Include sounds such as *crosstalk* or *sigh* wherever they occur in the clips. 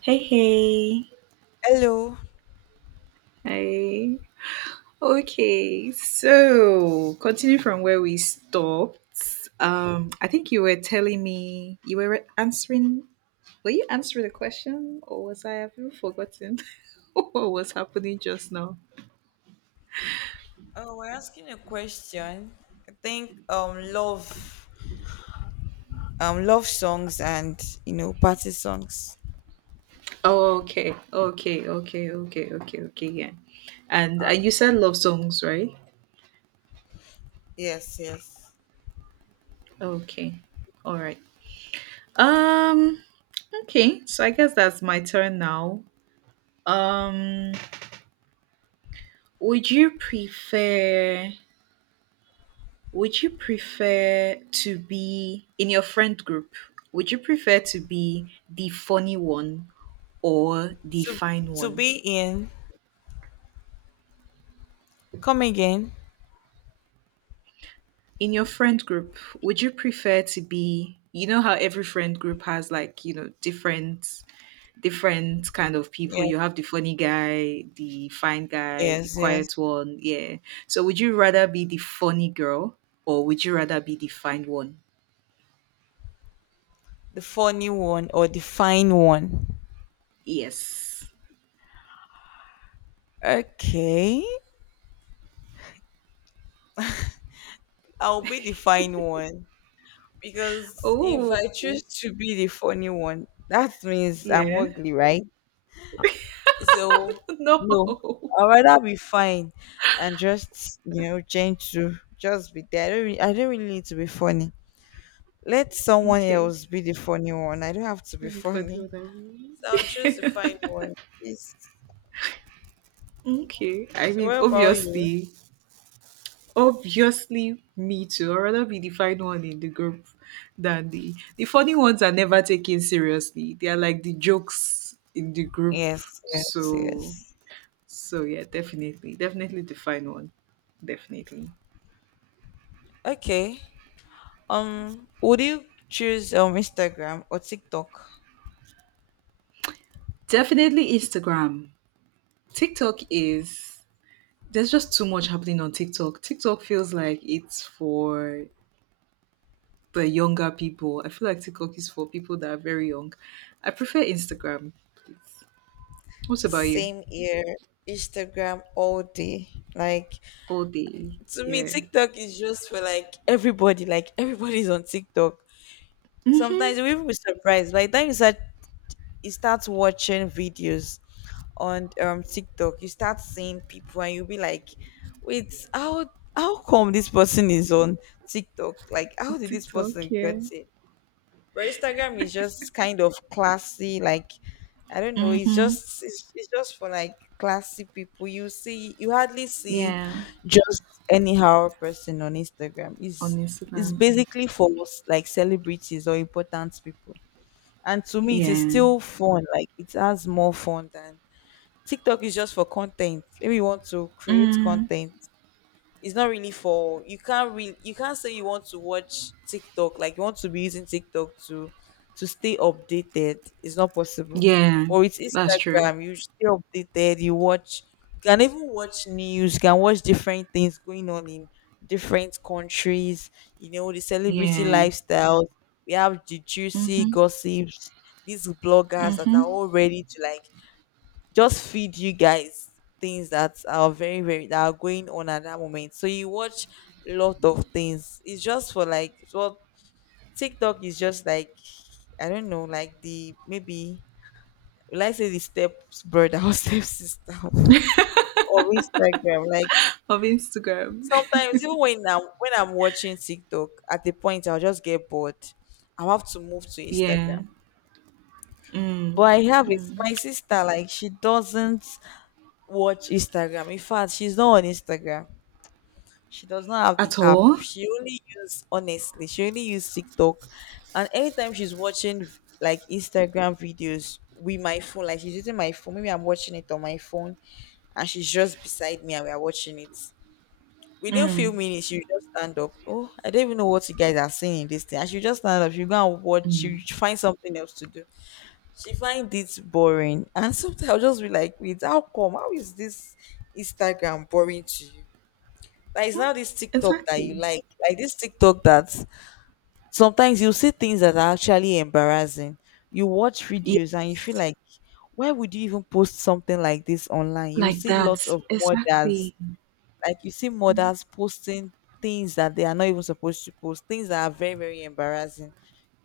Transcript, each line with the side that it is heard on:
right: Hey, hey,
left: Hello.
right: hey. Okay, so continue from where we stopped. I think you were telling me you were answering. Were you answering the question, or was I have you forgotten *laughs* what was happening just now?
left: Oh, we're asking a question. I think love songs and party songs.
right: Oh, okay. Yeah, and you said love songs, right?
left: Yes, yes.
right: Okay, all right. Um, okay. So I guess that's my turn now. Um. Would you prefer would you prefer to be in your friend group? Would you prefer to be the funny one or the
left: To
right: fine
left: to
right: one?
left: be in. Come again.
right: In your friend group, would you prefer to be you know how every friend group has like, you know, different kind of people.
left: Yes,
right: You have the funny guy, the fine guy, the
left: yes, yes.
right: quiet one, yeah. So would you rather be the funny girl or would you rather be the fine one?
left: The funny one or the fine one.
right: Yes.
left: Okay. I'll be the fine one. Because if
right: Oh,
left: I choose to be the funny one, that means I'm
right: yeah.
left: ugly, right? So
right: *laughs* No.
left: no, I'd rather be fine and just change to just be there. I don't really need to be funny. Let someone
right: Okay.
left: else be the funny one. I don't have to be *laughs*
right: Pretty funny
left: funny.
right: what I mean.
left: So I'll choose the fine
right: *laughs*
left: one. Yes.
right: Okay. I
left: So
right: mean,
left: what about you?
right: obviously, me too. I'd rather be the fine one in the group than the funny ones are never taken seriously. They are like the jokes in the group.
left: Yes, yes,
right: So,
left: yes.
right: so yeah, definitely the fine one. Definitely,
left: Okay. Would you choose Instagram or TikTok?
right: definitely Instagram. TikTok is there's just too much happening on TikTok. TikTok feels like it's for the younger people. I feel like TikTok is for people that are very young. I prefer Instagram. What about you?
left: Same here. Instagram all day. Like,
right: All day.
left: to me,
right: Yeah.
left: TikTok is just for like everybody. Like, everybody's on TikTok.
right: hmm
left: Sometimes you even be surprised. By the time you start watching videos on TikTok, you start seeing people, and you'll be like, "Wait, how come this person is on TikTok? Like, how did this
right: TikTok,
left: person
right: yeah.
left: get it?" But Instagram is just kind of classy, like, I don't know, it's
right: hmm
left: just it's, it's just for like classy people. You see you hardly see
right: Yeah.
left: just anyhow person on Instagram.
right: On
left: It's
right: Instagram.
left: basically for like celebrities or important people. And to me it is
right: Yeah.
left: still fun. Like, it has more fun than TikTok is just for content. Maybe you want to create
right: Mm.
left: content, it's not really for, you can't say you want to watch TikTok, like you want to be using TikTok to stay updated. It's not possible.
right: Yeah.
left: Or it's
right: That's true.
left: Instagram, you stay updated, you can even watch news, you can watch different things going on in different countries, the celebrity
right: Yeah.
left: lifestyles. We have the juicy
right: Mm-hmm.
left: gossips, these bloggers that are
right: Mm-hmm.
left: all ready to like just feed you guys things that are very very that are going on at that moment, so you watch a lot of things. It's just for, like, well, TikTok is just like, I don't know, like the maybe, will I say the steps brother or *laughs* step sister or Instagram, like
right: Of Instagram.
left: sometimes even when I'm watching TikTok at a point I'll just get bored. I'll have to move to
right: *laughs* Yeah.
left: Instagram.
right: Mm.
left: But I have it, my sister, like she doesn't watch Instagram. In fact, she's not on Instagram. She does not have the
right: At
left: app.
right: all?
left: She only use, honestly. She only use TikTok, and anytime she's watching like Instagram videos with my phone, like she's using my phone. Maybe I'm watching it on my phone, and she's just beside me, and we are watching it. Within
right: Mm.
left: few minutes, she will just stand up. "Oh, I don't even know what you guys are saying in this thing." And she will just stand up. She will go and watch. She
right: Mm.
left: will find something else to do. She finds it boring, and sometimes I'll just be like, "Wait, how come? How is this Instagram boring to you?" There is now this TikTok
right: Exactly.
left: like this TikTok that sometimes you see things that are actually embarrassing. You watch videos and you feel like, why would you even post something like this online? You
right: Like
left: see lots
right: that,
left: of mothers,
right: exactly.
left: like you see mothers posting things that they are not even supposed to post, things that are very, very embarrassing.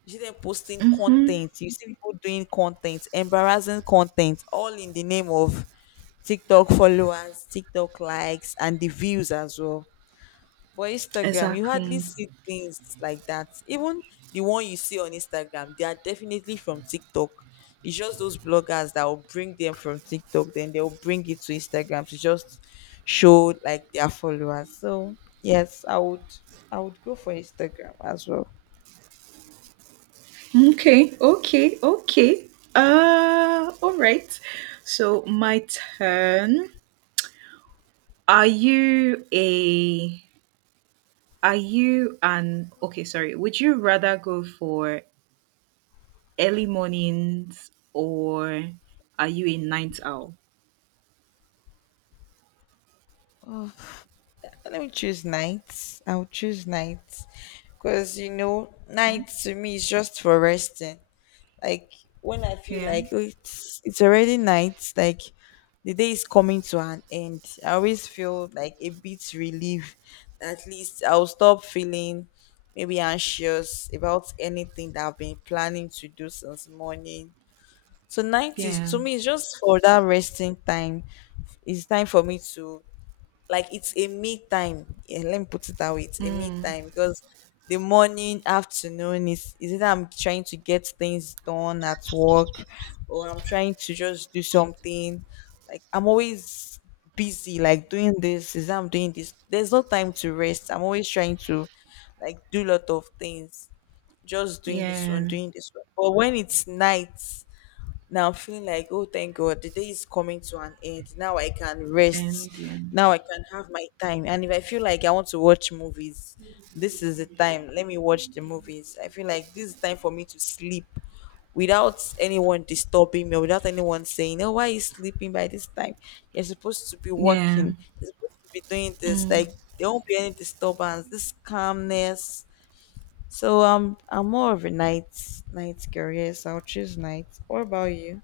left: You see them posting
right: Mm-hmm.
left: content, you see people doing content, embarrassing content, all in the name of TikTok followers, TikTok likes, and the views as well. But Instagram, you hardly
right: Exactly.
left: see things like that. Even the one you see on Instagram, they are definitely from TikTok. It's just those bloggers that will bring them from TikTok, then they'll bring it to Instagram to just show like their followers. So yes, I would go for Instagram as well.
right: Okay, okay, okay, all right. So my turn. are you a are you an okay, sorry, would you rather go for early mornings, or are you a night owl?
left: Let me choose nights. I would choose nights. Because,
right: Hmm?
left: nights to me is just for resting. Like, when I feel
right: Yeah,
left: like, "Oh, it's already night, like the day is coming to an end." I always feel like a bit relief, that at least I'll stop feeling maybe anxious about anything that I've been planning to do since morning. So night is,
right: yeah,
left: to me, it's just for that resting time. It's time for me to, like, it's a me time. Yeah, let me put it that way. It's a me
right: mm,
left: time because the morning, afternoon, is it I'm trying to get things done at work, or I'm trying to just do something. Like, I'm always busy, like doing this, is that I'm doing this. There's no time to rest. I'm always trying to like do a lot of things. Just doing this one,
right: yeah,
left: doing this one. But when it's night, now I'm feeling like, oh, thank God, the day is coming to an end. Now I can rest.
right: and yeah,
left: Now I can have my time. And if I feel like I want to watch movies, this is the time. Let me watch the movies. I feel like this is time for me to sleep without anyone disturbing me, or without anyone saying, oh, why are you sleeping by this time? You're supposed to be
right: yeah,
left: working. You're supposed to be doing this.
right: mm.
left: Like, there won't be any disturbance, this calmness. So I'm more of a night girl. Yes, I'll choose night. What about you?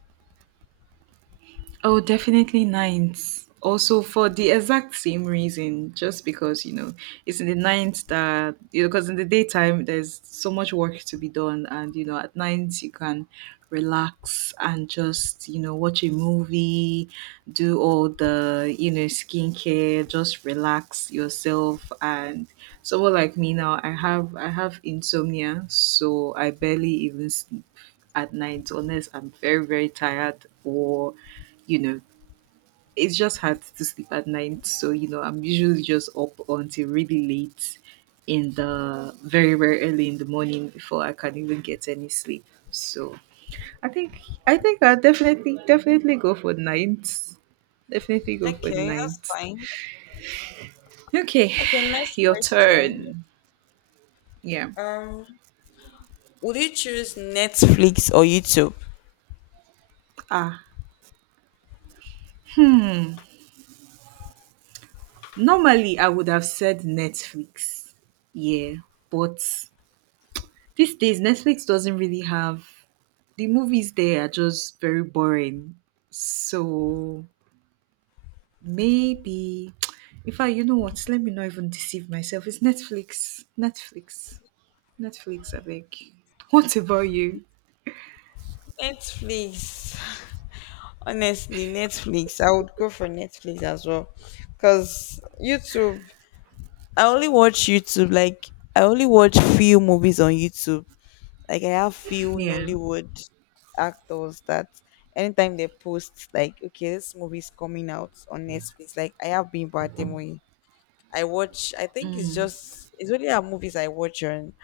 right: Oh, definitely ninth. Also, for the exact same reason, just because you know it's in the night that you know, because in the daytime there's so much work to be done, and you know at night you can relax and just you know watch a movie, do all the you know skincare, just relax yourself. And someone like me now, I have insomnia, so I barely even sleep at night unless I'm very very tired or you know, it's just hard to sleep at night. So, you know, I'm usually just up until really late in the very, very early in the morning before I can even get any sleep. So I think I think I'll definitely definitely go for nights. Definitely go for
left: Okay, that's
right: nights.
left: fine.
right: Okay,
left: Okay, next
right: your
left: question.
right: turn. Yeah.
left: Um, would you choose Netflix or YouTube?
right: Ah, normally I would have said Netflix. Yeah, but these days, Netflix doesn't really have the movies there are just very boring. So maybe, if I, you know what, let me not even deceive myself. It's Netflix, Netflix, Netflix. I beg. What about you?
left: Netflix. *sighs* *laughs* Honestly, Netflix. I would go for Netflix as well. Cause YouTube, I only watch YouTube. Like, I only watch few movies on YouTube. Like, I have few
right: Yeah.
left: Nollywood actors that anytime they post, like okay, this movie is coming out on Netflix. Like, I have been Bademoye. I watch. I think
right: Mm.
left: it's only our movies I watch on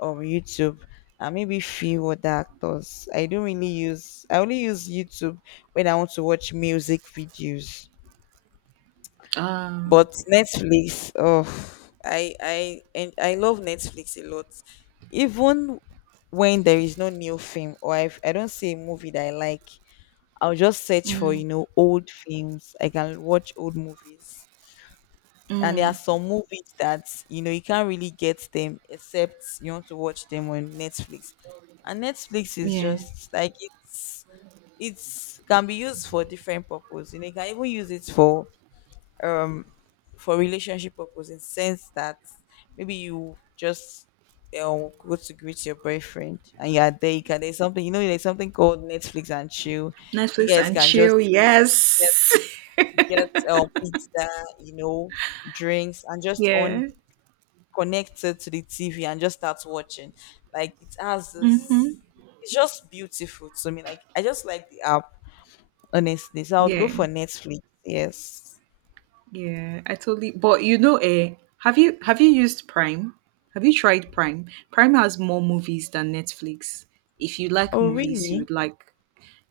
left: YouTube and maybe few other actors. I don't really use. I only use YouTube when I want to watch music videos.
right: Uh,
left: But Netflix, oh, I love Netflix a lot. Even when there is no new film or if I don't see a movie that I like, I'll just search for
right: mm,
left: old films. I can watch old movies. And there are
right: mm,
left: some movies that you can't really get them except you want to watch them on Netflix. And Netflix is
right: yeah.
left: just like, it's can be used for different purpose. You know, you can even use it for um relationship purpose, in sense that maybe you just, go to greet your boyfriend and you are there. You can there's something you know there's something called Netflix and chill. You
right: Netflix
left: guys
right: and
left: can just
right: chill.
left: get
right: Yes.
left: get pizza, you know, drinks and
right: *laughs*
left: just on
right: yeah.
left: connected to the TV and just start watching. Like, it has
right: Mm-hmm.
left: this, it's just beautiful to me. Like, I just like the app, honestly. So I would go
right: Yeah.
left: for Netflix, yes.
right: Yeah, I totally. But you know, eh, have you used Prime? Have you tried Prime? Prime has more movies than Netflix. If you like
left: Oh
right: movies, you
left: really?
right: would like.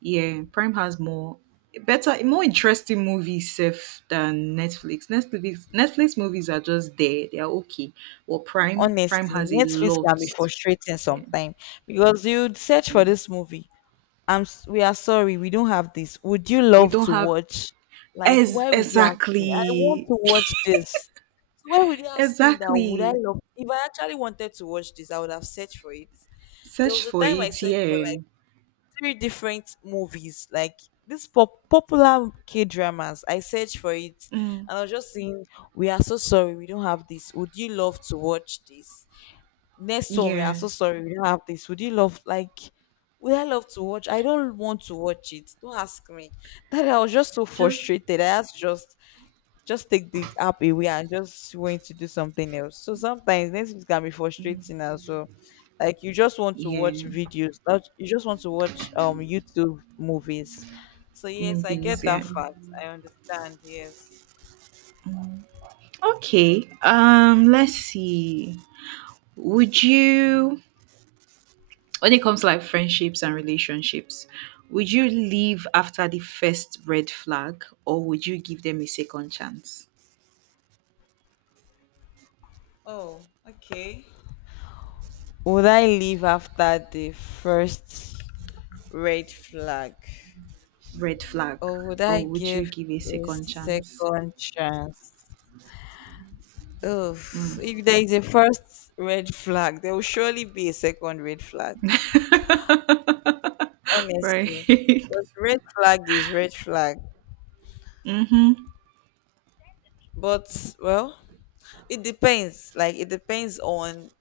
right: Yeah, Prime has more better, more interesting movies safe than Netflix. Netflix movies are just there; they are okay. Well, Prime
left: Honestly,
right: has a
left: Netflix
right: lot.
left: can be frustrating
right: Yeah,
left: sometimes because you'd search
right: yeah.
left: for this movie. We are sorry, we don't have this. Would you
right: We
left: love
right: don't
left: to
right: have.
left: watch? Like,
right: As
left: why would you ask me? I want
right: exactly.
left: to watch this. So why would you ask me that? Would I
right: Exactly.
left: love? If I actually wanted to watch this, I would have searched for it. There
right: Search
left: was a
right: for
left: time I
right: it.
left: searched for
right: Yeah.
left: like three different movies, like these popular K-dramas. I searched for it,
right: Mm.
left: and I was just saying, "We are so sorry, we don't have this. Would you love to watch this?" Next one, we are
right: Yeah.
left: so sorry, we don't have this. Would you love, like? Would I love to watch? I don't want to watch it. Don't ask me. That I was just so
right: Just
left: frustrated. I asked, just take the app away and just want to do something else. So sometimes Netflix can be frustrating as well. Like, you just want to watch
right: yeah,
left: videos, not you just want to watch YouTube movies. So yes, I
right: movies.
left: get
right: Yeah.
left: that fact. I understand. Yes.
right: Okay. Let's see. Would you, when it comes to like friendships and relationships, would you leave after the first red flag, or would you give them a second chance?
left: Oh, okay. Would I leave after the first red flag,
right: Red flag,
left: or would
right: or
left: I
right: would you
left: give
right: give a
left: a
right: second chance?
left: second chance? Oh, if there is a first red flag, there will surely be a second red flag.
right: Right.
left: Honestly,
right: *laughs*
left: but red flag is red flag.
right: mm-hmm.
left: But well, it depends. Like, it depends on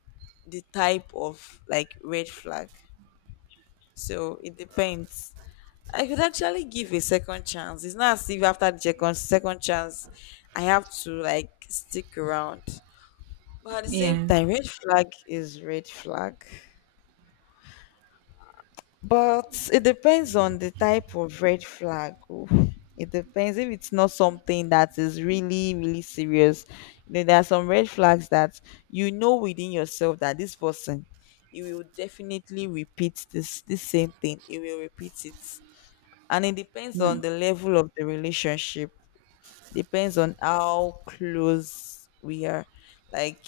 left: the type of like red flag. So it depends. I could actually give a second chance. It's not as if after the second chance, I have to like stick around. But at the same
right: Yeah.
left: time, red flag is red flag. But it depends on the type of red flag. Oh. It depends if it's not something that is really, really serious. You know, there are some red flags that you know within yourself that this person, he will definitely repeat this same thing. He will repeat it, and it depends on
right: Mm.
left: the level of the relationship. Depends on how close we are. Like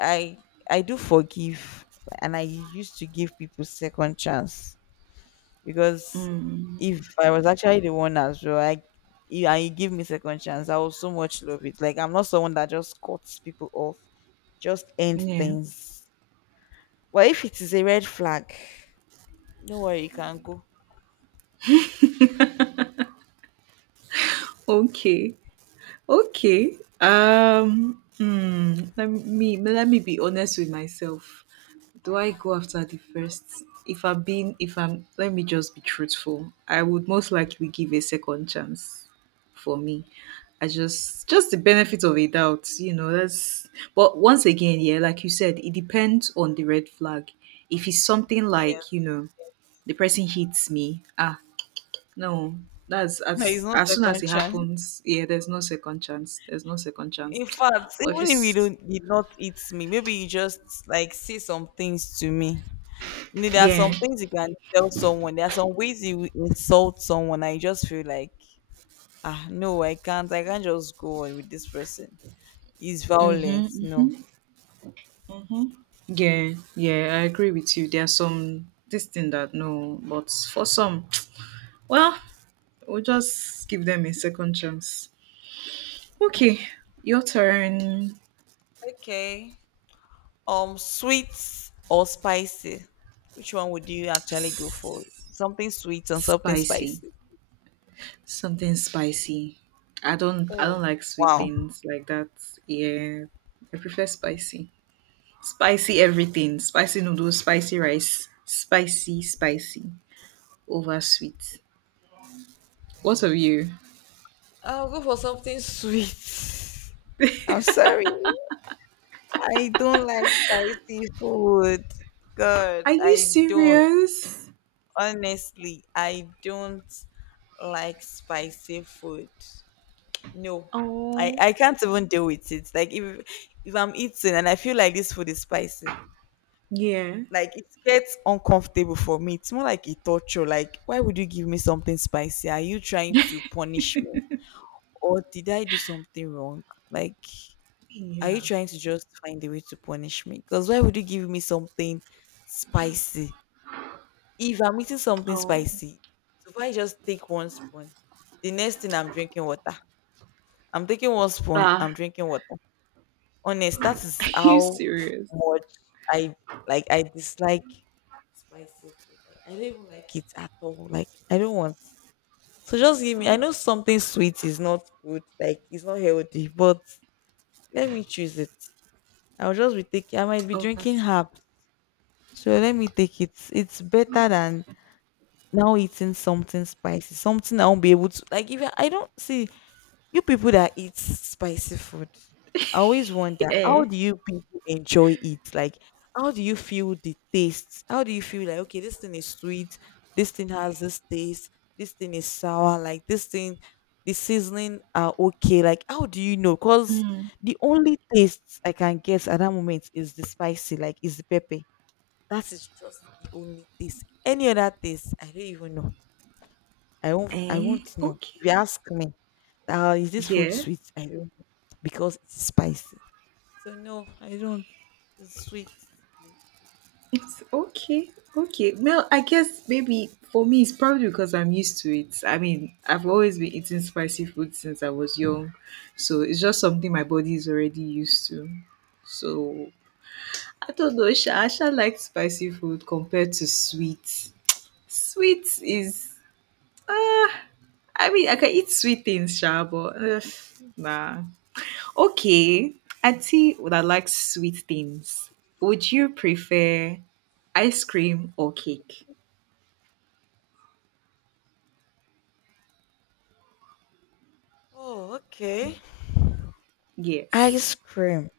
left: I, I do forgive, and I used to give people second chance because if I was actually the one as well, and you give me second chance, I will so much love it. Like I'm not someone that just cuts people off, just end
right: Yeah.
left: things. But if it is a red flag, don't worry, you can go.
right: Okay. Okay. Hmm, let me be honest with myself. Do I go after the first? If I'm being, if I'm, let me just be truthful. I would most likely give a second chance for me. Just the benefit of a doubt, you know. That's, but once again, yeah, like you said, it depends on the red flag. If it's something
left: Yeah,
right: like, you know, the person hits me, ah, no,
left: *laughs*
right: that's
left: there is no
right: as soon as
left: second
right: it
left: chance.
right: happens, yeah, there's no second chance. There's no second chance.
left: In fact,
right: But if
left: even if you
right: it's
left: don't did not eat me, maybe you just like say some things to me. You know, there are
right: yeah,
left: some things you can tell someone. There are some ways you will insult someone. I just feel like. No, I can't. I can't just go on with this person. He's violent.
right: mm-hmm,
left: No.
right: mm-hmm. Yeah, yeah, I agree with you. There are some this thing that no, but for some, *tsk* well, we'll just give them a second chance. Okay, your turn.
left: Okay. Sweet or spicy? Which one would you actually go for? Something sweet and something
right: Spicy,
left: spicy.
right: something spicy. I don't
left: Oh,
right: like sweet
left: wow.
right: things like that. Yeah, I prefer spicy. Spicy everything, spicy noodles, spicy rice, spicy, spicy, over sweet. What of you?
left: I'll go for something sweet. *laughs* I'm sorry. I don't like spicy food. God,
right: Are you
left: I don't.
right: serious?
left: Honestly, I don't like spicy food. No, I
right: Oh,
left: I can't even deal with it. Like if I'm eating and I feel like this food is spicy,
right: yeah.
left: like it gets uncomfortable for me. It's more like a torture. Like why would you give me something spicy? Are you trying to punish me, or did I do something wrong? Like are you
right: Yeah.
left: trying to just find a way to punish me? Because why would you give me something spicy? If I'm eating something
right: Oh.
left: spicy, so if I just take one spoon, the next thing I'm drinking water. I'm taking one spoon.
right: Ah,
left: I'm drinking water. Honest, that
right: *laughs* are
left: is
right: you
left: how
right: serious?
left: much I I dislike spicy food. Like I don't even like it at all. Like I don't want. So just give me. I know something sweet is not good, like it's not healthy, but let me choose it. I'll just be taking. I might be
right: Over
left: drinking
right: sweet.
left: herbs. So let me take it. It's better than now eating something spicy, something I won't be able to like if I don't see. You people that eat spicy food, I always wonder how
right: Eh.
left: do you people enjoy it? Like, how do you feel the taste? How do you feel like, okay, this thing is sweet, this thing has this taste, this thing is sour, like this thing, the seasoning are okay. Like, how do you know? Because
right: Mm.
left: the only taste I can guess at that moment is the spicy, like is the pepper. That is just the only taste. Any other taste, I don't even know. I won't I
right: Eh.
left: won't know.
right: Okay.
left: If you ask me, is this food
right: Yeah.
left: sweet?" I don't know because it's spicy. So no, I don't. It's sweet. Please.
right: It's okay. Okay. Well, I guess maybe for me, it's probably because I'm used to it. I mean, I've always been eating spicy food since I was young. So it's just something my body is already used to. So I don't know. Sha, I sha like spicy food compared to sweet. Sweet is, I mean, I can eat sweet things, Sha, but ugh, nah. Okay. Auntie would I like sweet things. Would you prefer ice cream or cake?
left: Oh, okay. Ice
right: Yes.
left: cream,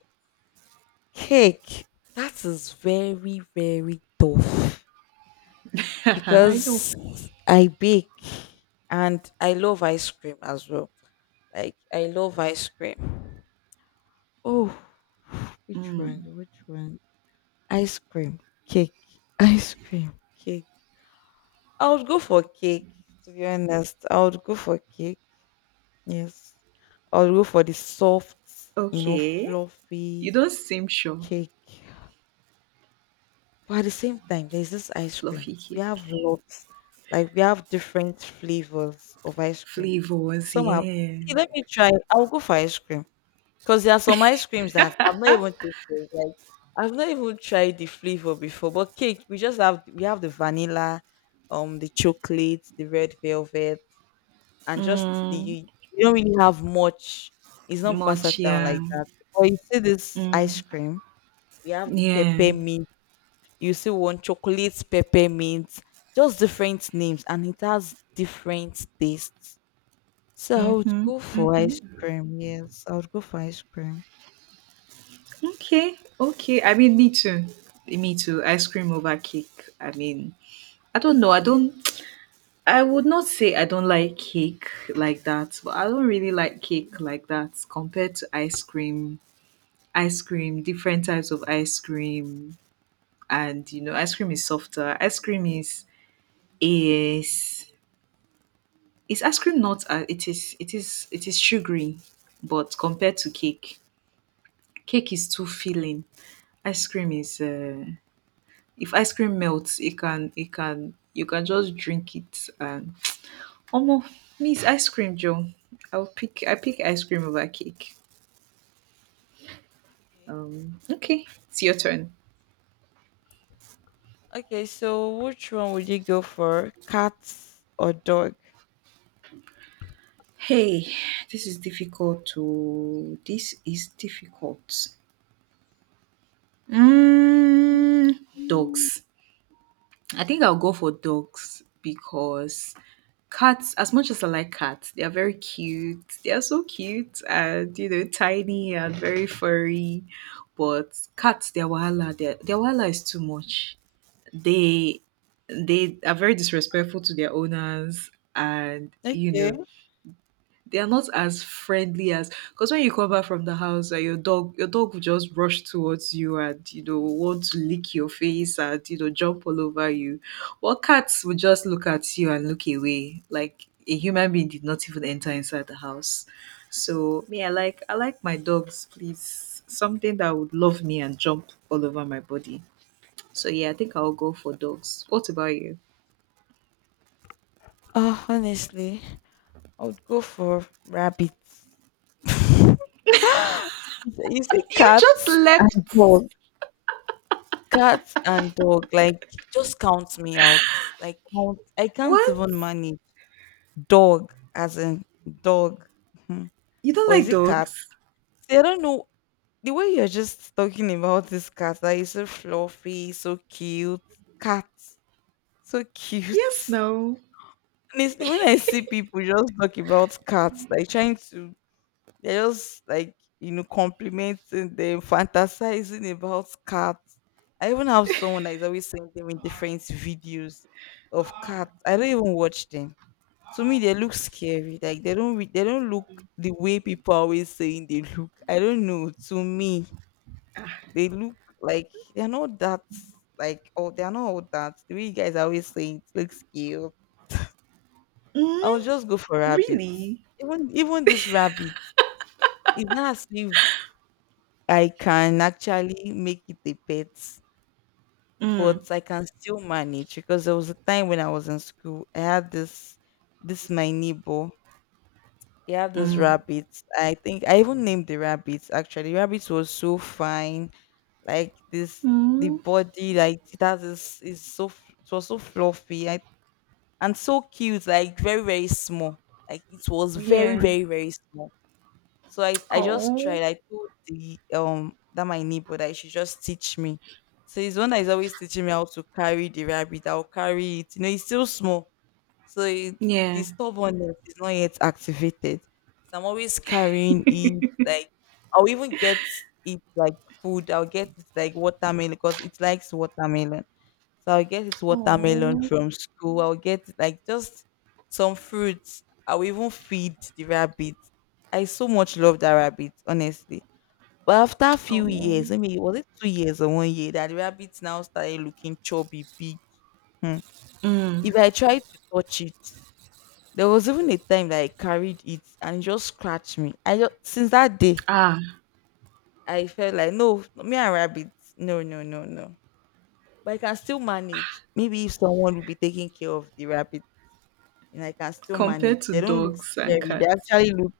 left: cake. That is very very tough
right: *laughs* I know.
left: because I bake and I love ice cream as well. Like I love ice cream. Oh, which one?
right: Mm.
left: Which one? Ice cream, cake, ice cream, cake. I would go for cake, to be honest. I would go for cake. Yes. I would go for the soft,
right: Okay. You
left: fluffy
right: don't seem sure.
left: cake. But at the same time, there's this ice cream.
right: Fluffy
left: We
right: cake.
left: have lots. Like we have different flavors of ice cream.
right: Flavors,
left: Some are
right: yeah.
left: See, let me try. I'll go for ice cream. Because there are some ice creams that I've not even tasted. Like I've not even tried the flavor before. But cake, we have the vanilla, the chocolate, the red velvet, and just the
right: Mm.
left: you don't really have much. It's not
right: Much,
left: versatile
right: yeah.
left: like that. But you see this ice
right: Mm.
left: cream, we have the
right: Yeah.
left: peppermint. You see one chocolate peppermint, just different names, and it has different tastes. So I would
right: Mm-hmm.
left: go for ice
right: Mm-hmm.
left: cream. Yes, I would go for ice cream.
right: Okay. Okay. I mean, me too. Me too. Ice cream over cake. I mean, I don't know. I don't. I would not say I don't like cake like that, but I don't really like cake like that compared to ice cream. Ice cream, different types of ice cream, and you know ice cream is is is ice cream not it is sugary but compared to cake cake is too filling ice cream is if ice cream melts it can you can just drink it and almost means ice cream joe. I pick ice cream over cake.
left: Okay.
right: Um okay, it's your turn.
left: Okay. So which one would you go for, cats or dog?
right: Hey, this is difficult. Mm, dogs. I think I'll go for dogs because cats, as much as I like cats, they are very cute. They are so cute and, you know, tiny and very furry. But cats, their wahala, their wahala is too much. They they are very disrespectful to their owners and, you know,
left: Okay.
right: they are not as friendly as because when you come back from the house your dog will just rush towards you and you know want to lick your face and you know jump all over you. Well, cats will just look at you and look away like a human being did not even enter inside the house. So me, I like my dogs please, something that would love me and jump all over my body. So yeah, I'll go for dogs. What about you?
left: Oh, honestly, I would go for rabbit. It's a
right: You
left: cat
right: just
left: and
right: left.
left: dog. Cat and dog, like, just count me out. Like, count I can't
right: What,
left: even manage. Dog, as in dog. Mhm.
right: you don't
left: Or is
right: like
left: it cat?
right: dogs?
left: See, I don't know. The way you're just talking about this cat, that is so fluffy, so cute. Cat, so
right: Yes,
left: cute. *laughs*
right: no.
left: Honestly, when I see people just talk about cats, like trying to. They're just like, complimenting them, fantasizing about cats. I even have someone that is always sending them in different videos of cats. I don't even watch them. To me, they look scary. Like they don't look the way people are always saying they look. I don't know. To me, they look like they're not that, like, oh, they're not all that. The way you guys are always saying it looks cute. I'll
right: Mm,
left: just go for rabbits.
right: really?
left: Even this rabbit, it's not as if I can actually make it a pet,
right: Mm,
left: but I can still manage because there was a time when I was in school. I had this my neighbor. He had this
right: mm,
left: rabbit. I think I even named the rabbit actually. The rabbit was so fine. Like this, the
right: mm.
left: body, like it has this is so it was so fluffy, I, and so cute, like very, very small. Like it was very,
right: Yeah.
left: very, very small so I just
right: Oh,
left: tried. I told the that my neighbor that she just teach me. So he's the one that is always teaching me how to carry the rabbit. I'll carry it. You know, it's still small. So it, the
right: yeah.
left: stubbornness is not yet activated. So I'm always carrying it. Like I'll even get it like food. I'll get it like watermelon because it likes watermelon. So I'll get it watermelon
right: Oh,
left: from school. I'll get it, like just some fruits. I'll even feed the rabbit. I so much love that rabbit, honestly. But after a few
right: oh.
left: years, I mean, was it 2 years or one year that the rabbit now started looking chubby, big. Hmm.
right: Mm.
left: If I tried to touch it, there was even a time that I carried it and it just scratched me. I just, since that day,
right: Ah,
left: I felt like no, me and rabbits, no, no, no, no. But I can still manage. Maybe if someone will be taking care of the rabbit and I can still manage.
right: compared to
left: They don't look
right: dogs and
left: scary. They
right: cats.
left: actually look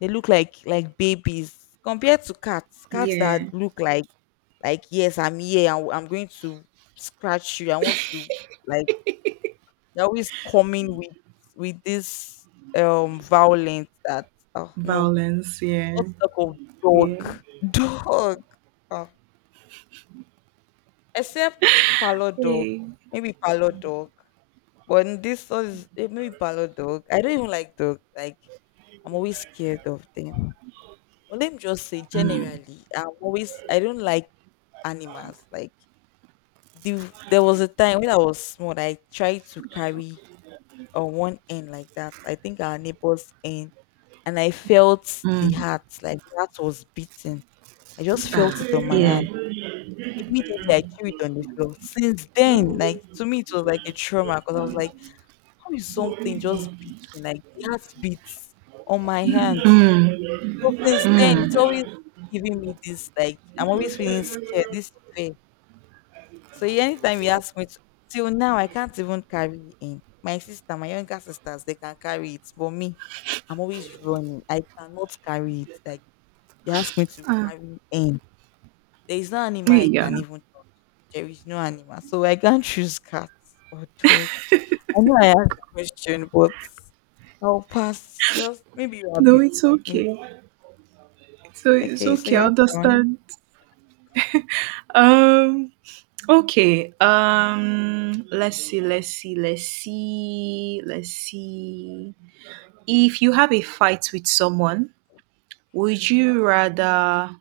left: they look like babies compared to cats. Cats
right: Yeah.
left: that look like yes, I'm here. I'm going to scratch you. I want to, like, they're always coming with this violence that oh no,
right: Violence.
left: not
right: Yeah.
left: talk of
right: Yeah.
left: dog. *laughs* Dog. Oh. Except parlor dog,
right: Hey.
left: maybe parlor dog. But in this one is maybe parlor dog. I don't even like dog. Like I'm always scared of them. Well, let me just say
right: Mm,
left: generally, I don't like animals. Like there was a time when I was small, I tried to carry on one end like that. I think our neighbor's end, and I felt the
right: mm.
left: heart, like the heart was beating. I just
right: Ah,
left: felt it on my
right: yeah.
left: hand. Immediately, I threw it on the floor. Since then,
right: Mm,
left: like to me, it was like a trauma because I was like, how is something just beating? Like the heart beats on my hand. So since then, it's
right: mm.
left: always giving me this, like, I'm always feeling scared, this fear. So yeah, anytime he asks me to, till now, I can't even carry him. My sister, my younger sisters, they can carry it, but me, I'm always running. I cannot carry it. Like you ask me to
right: Ah,
left: carry him, there is no animal I can
right: yeah.
left: even touch. There is no animal, so I can't choose cats or dog. I know I asked the question, but I'll pass. Just maybe
right: No,
left: rabbit.
right: it's
left: Maybe
right: okay. So it's
left: okay. So
right: okay, I
left: your turn.
right: understand. Um okay. Let's see, let's see, let's see, let's see. If you have a fight with someone, would you rather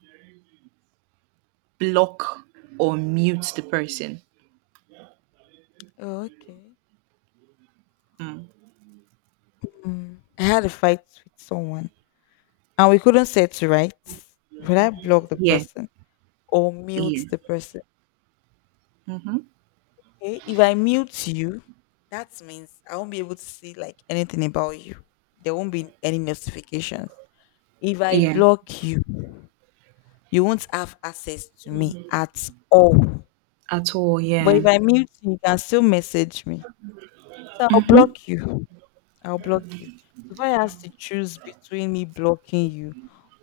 right: block or mute the person?
left: Oh, okay.
right: Mm.
left: I had a fight with someone and we couldn't settle right. Would I block the
right: Yeah.
left: person or mute
right: Yeah.
left: the person?
right: Mm-hmm.
left: Okay. If I mute you, that means I won't be able to see like anything about you. There won't be any notifications. If I
right: Yeah.
left: block you, you won't have access to me at all.
right: At all,
left: But
right: yeah.
left: if I mute you, you can still message me. So I'll
right: Mm-hmm.
left: block you. I'll block you. So if I has to choose between me blocking you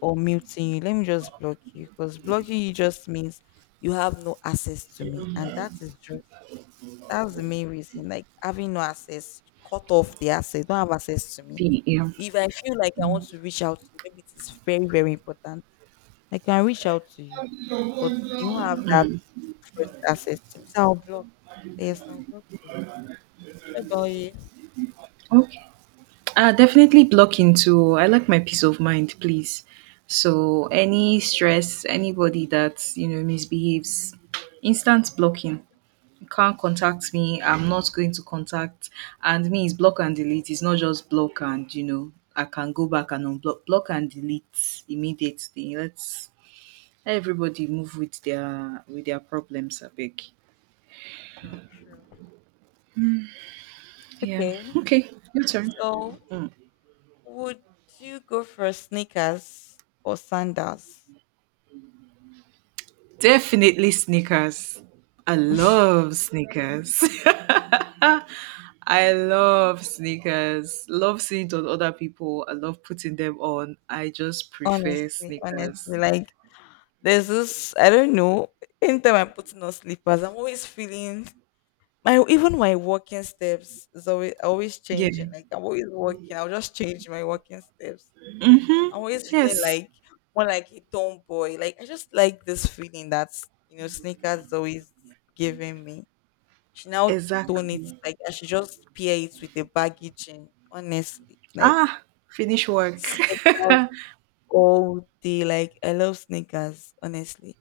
left: or muting you, let me just block you because blocking you just means you have no access to me, and that is just that's the main reason. Like having no access, cut off the access, don't have access to me.
right: Yeah.
left: If I feel like I want to reach out to you, maybe it is very very important. I can reach out to you, but you won't have that
right: Mm.
left: first access to me. So I'll block. Yes, I'll block you. What about you?
right: Okay. Definitely blocking too. I like my peace of mind, please. So any stress, anybody that you know misbehaves, instant blocking. You can't contact me. I'm not going to contact. And me is block and delete. It's not just block and you know I can go back and unblock. Block and delete immediately. Let everybody move with their problems. I beg. Yeah.
left: Okay.
right: Okay. Your turn.
left: So
right: Mm.
left: would you go for sneakers or sandals?
right: Definitely sneakers. I love sneakers. *laughs* I love sneakers. Love seeing it on other people. I love putting them on. I just prefer
left: Honestly,
right: sneakers.
left: honestly, like there's this I don't know. Anytime I'm putting on slippers, I'm always feeling my even my walking steps is always
right: Yeah.
left: changing. Like I'm always walking, I'll just change my walking steps.
right: Mm-hmm.
left: I'm always feeling
right: Yes.
left: like more like a tomboy. Like I just like this feeling that you know sneakers is always giving me. She now tone it
right: Exactly.
left: like I should just pair it with a baggy jean. Honestly, like
right: Ah, finish work.
left: Snickers
right: *laughs*
left: all day. Like I love sneakers. Honestly.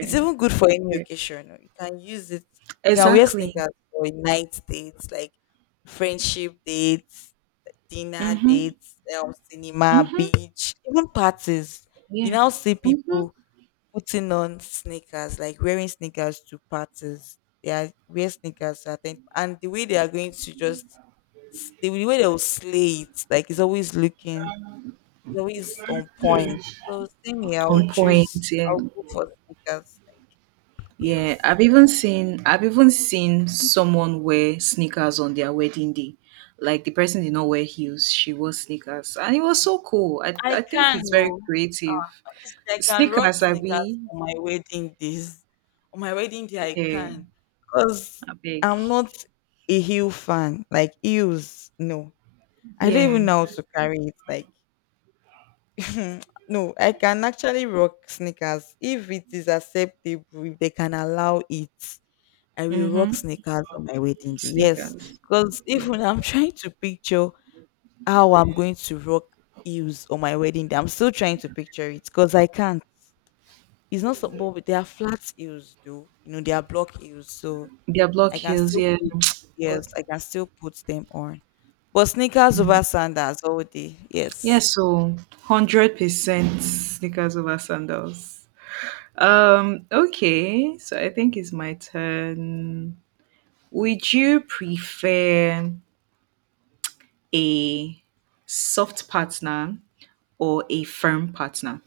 left: It's even good for any
right: Yeah.
left: occasion. You can use it. You can wear
right: Exactly.
left: sneakers for night dates, like friendship dates, dinner
right: Mm-hmm.
left: dates, cinema,
right: Mm-hmm.
left: beach, even parties. You
right: Yeah.
left: now see
right: Mm-hmm.
left: people putting on sneakers, like wearing sneakers to parties. They are wear sneakers to attend, and the way they are going to just the way they will slay it, like it's always on point. So same here,
right: On point. Yeah.
left: I'll go for sneakers.
right: Yeah,
left: Yes.
right: I've even seen someone wear sneakers on their wedding day. Like the person did not wear heels, she wore sneakers. And it was so cool.
left: I
right: I think
left: can
right: it's very
left: no.
right: creative.
left: Honestly, I can rock
right: Sneakers, I
left: sneakers
right: be
left: on my wedding days. On my wedding day I
right: yeah,
left: can. Because
right: I beg.
left: I'm not a heel fan. Like heels, no. I don't even
right: Yeah.
left: know how to carry it. Like *laughs* no, I can actually rock sneakers if it is acceptable, if they can allow it. I will rock
right: Mm-hmm.
left: sneakers on my wedding day. Yes,
right: Sneakers.
left: because
right: Yeah.
left: even I'm *laughs* trying to picture how I'm going to rock heels on my wedding day. I'm still trying to picture it because I can't. It's not so, but they are flat heels, though. You know, they are block heels, so
right: Their block
left: I can
right: heels,
left: still
right: yeah.
left: put.
right: But
left: Yes, I can still put them on. But sneakers over sandals all day.
right: yeah,
left: Yes.
right: so 100% sneakers over sandals. Okay, so I think it's my turn. Would you prefer a soft partner or a firm partner?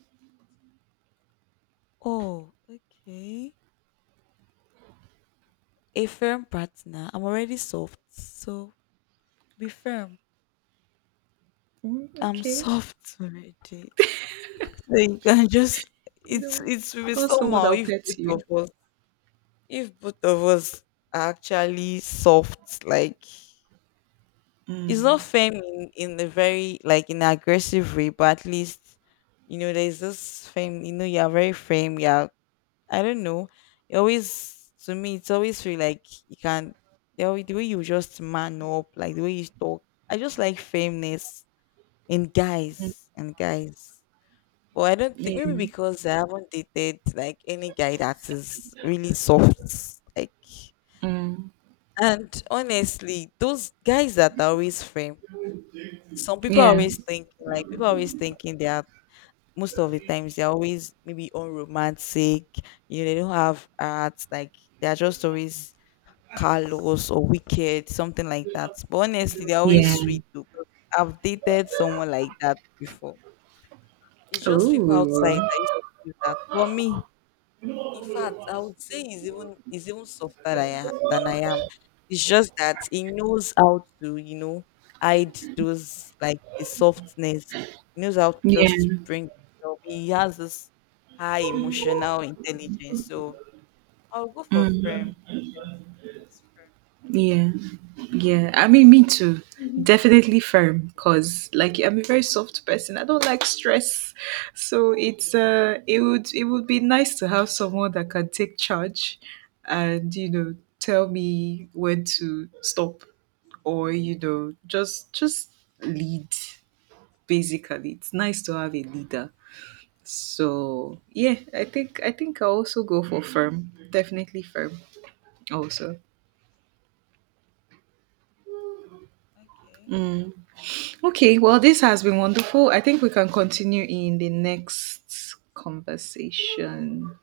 left: Oh, okay. A firm partner. I'm already soft, so be firm.
right: Mm,
left: I'm *laughs*
right: okay,
left: soft already. So you can *laughs* just
right: you
left: it's
right: know,
left: it's will be
right: or someone
left: somehow
right: that'll
left: if
right: pet
left: both of
right: you.
left: us if both of us are actually soft, like it's not fame in a very like in an aggressive way, but at least you know there's this fame, you know, you're very fame, yeah. I don't know. It always to me it's always feel like you can the way, you just man up, like the way you talk. I just like fameness in guys and guys. But I don't think maybe
right: Yeah.
left: because I haven't dated like any guy that is really soft. Like
right: Mm.
left: and honestly, those guys that are always frame, some people are
right: Yeah.
left: always thinking like people are always thinking they are most of the times they're always maybe unromantic, you know, they don't have heart, like they're just always callous or wicked, something like that. But honestly, they're always
right: Yeah.
left: sweet too. 'Cause I've dated someone like that before. It's just people outside that
right: Oh.
left: used to do that. For me, in fact, I would say he's even softer than I am. It's just that he knows how to, hide those like the softness. He knows how to
right: Yeah.
left: just bring himself. He has this high emotional intelligence. So I'll go for
right: Mm.
left: firm. Yes, yes, firm.
right: Yeah. Yeah. I mean, me too. Definitely firm because like I'm a very soft person. I don't like stress. So it's it would be nice to have someone that can take charge and you know tell me when to stop or you know just lead basically. It's nice to have a leader. So yeah, I think I'll also go for firm. Definitely firm also.
left: Okay.
right: Mm. Okay, well, this has been wonderful. I think we can continue in the next conversation.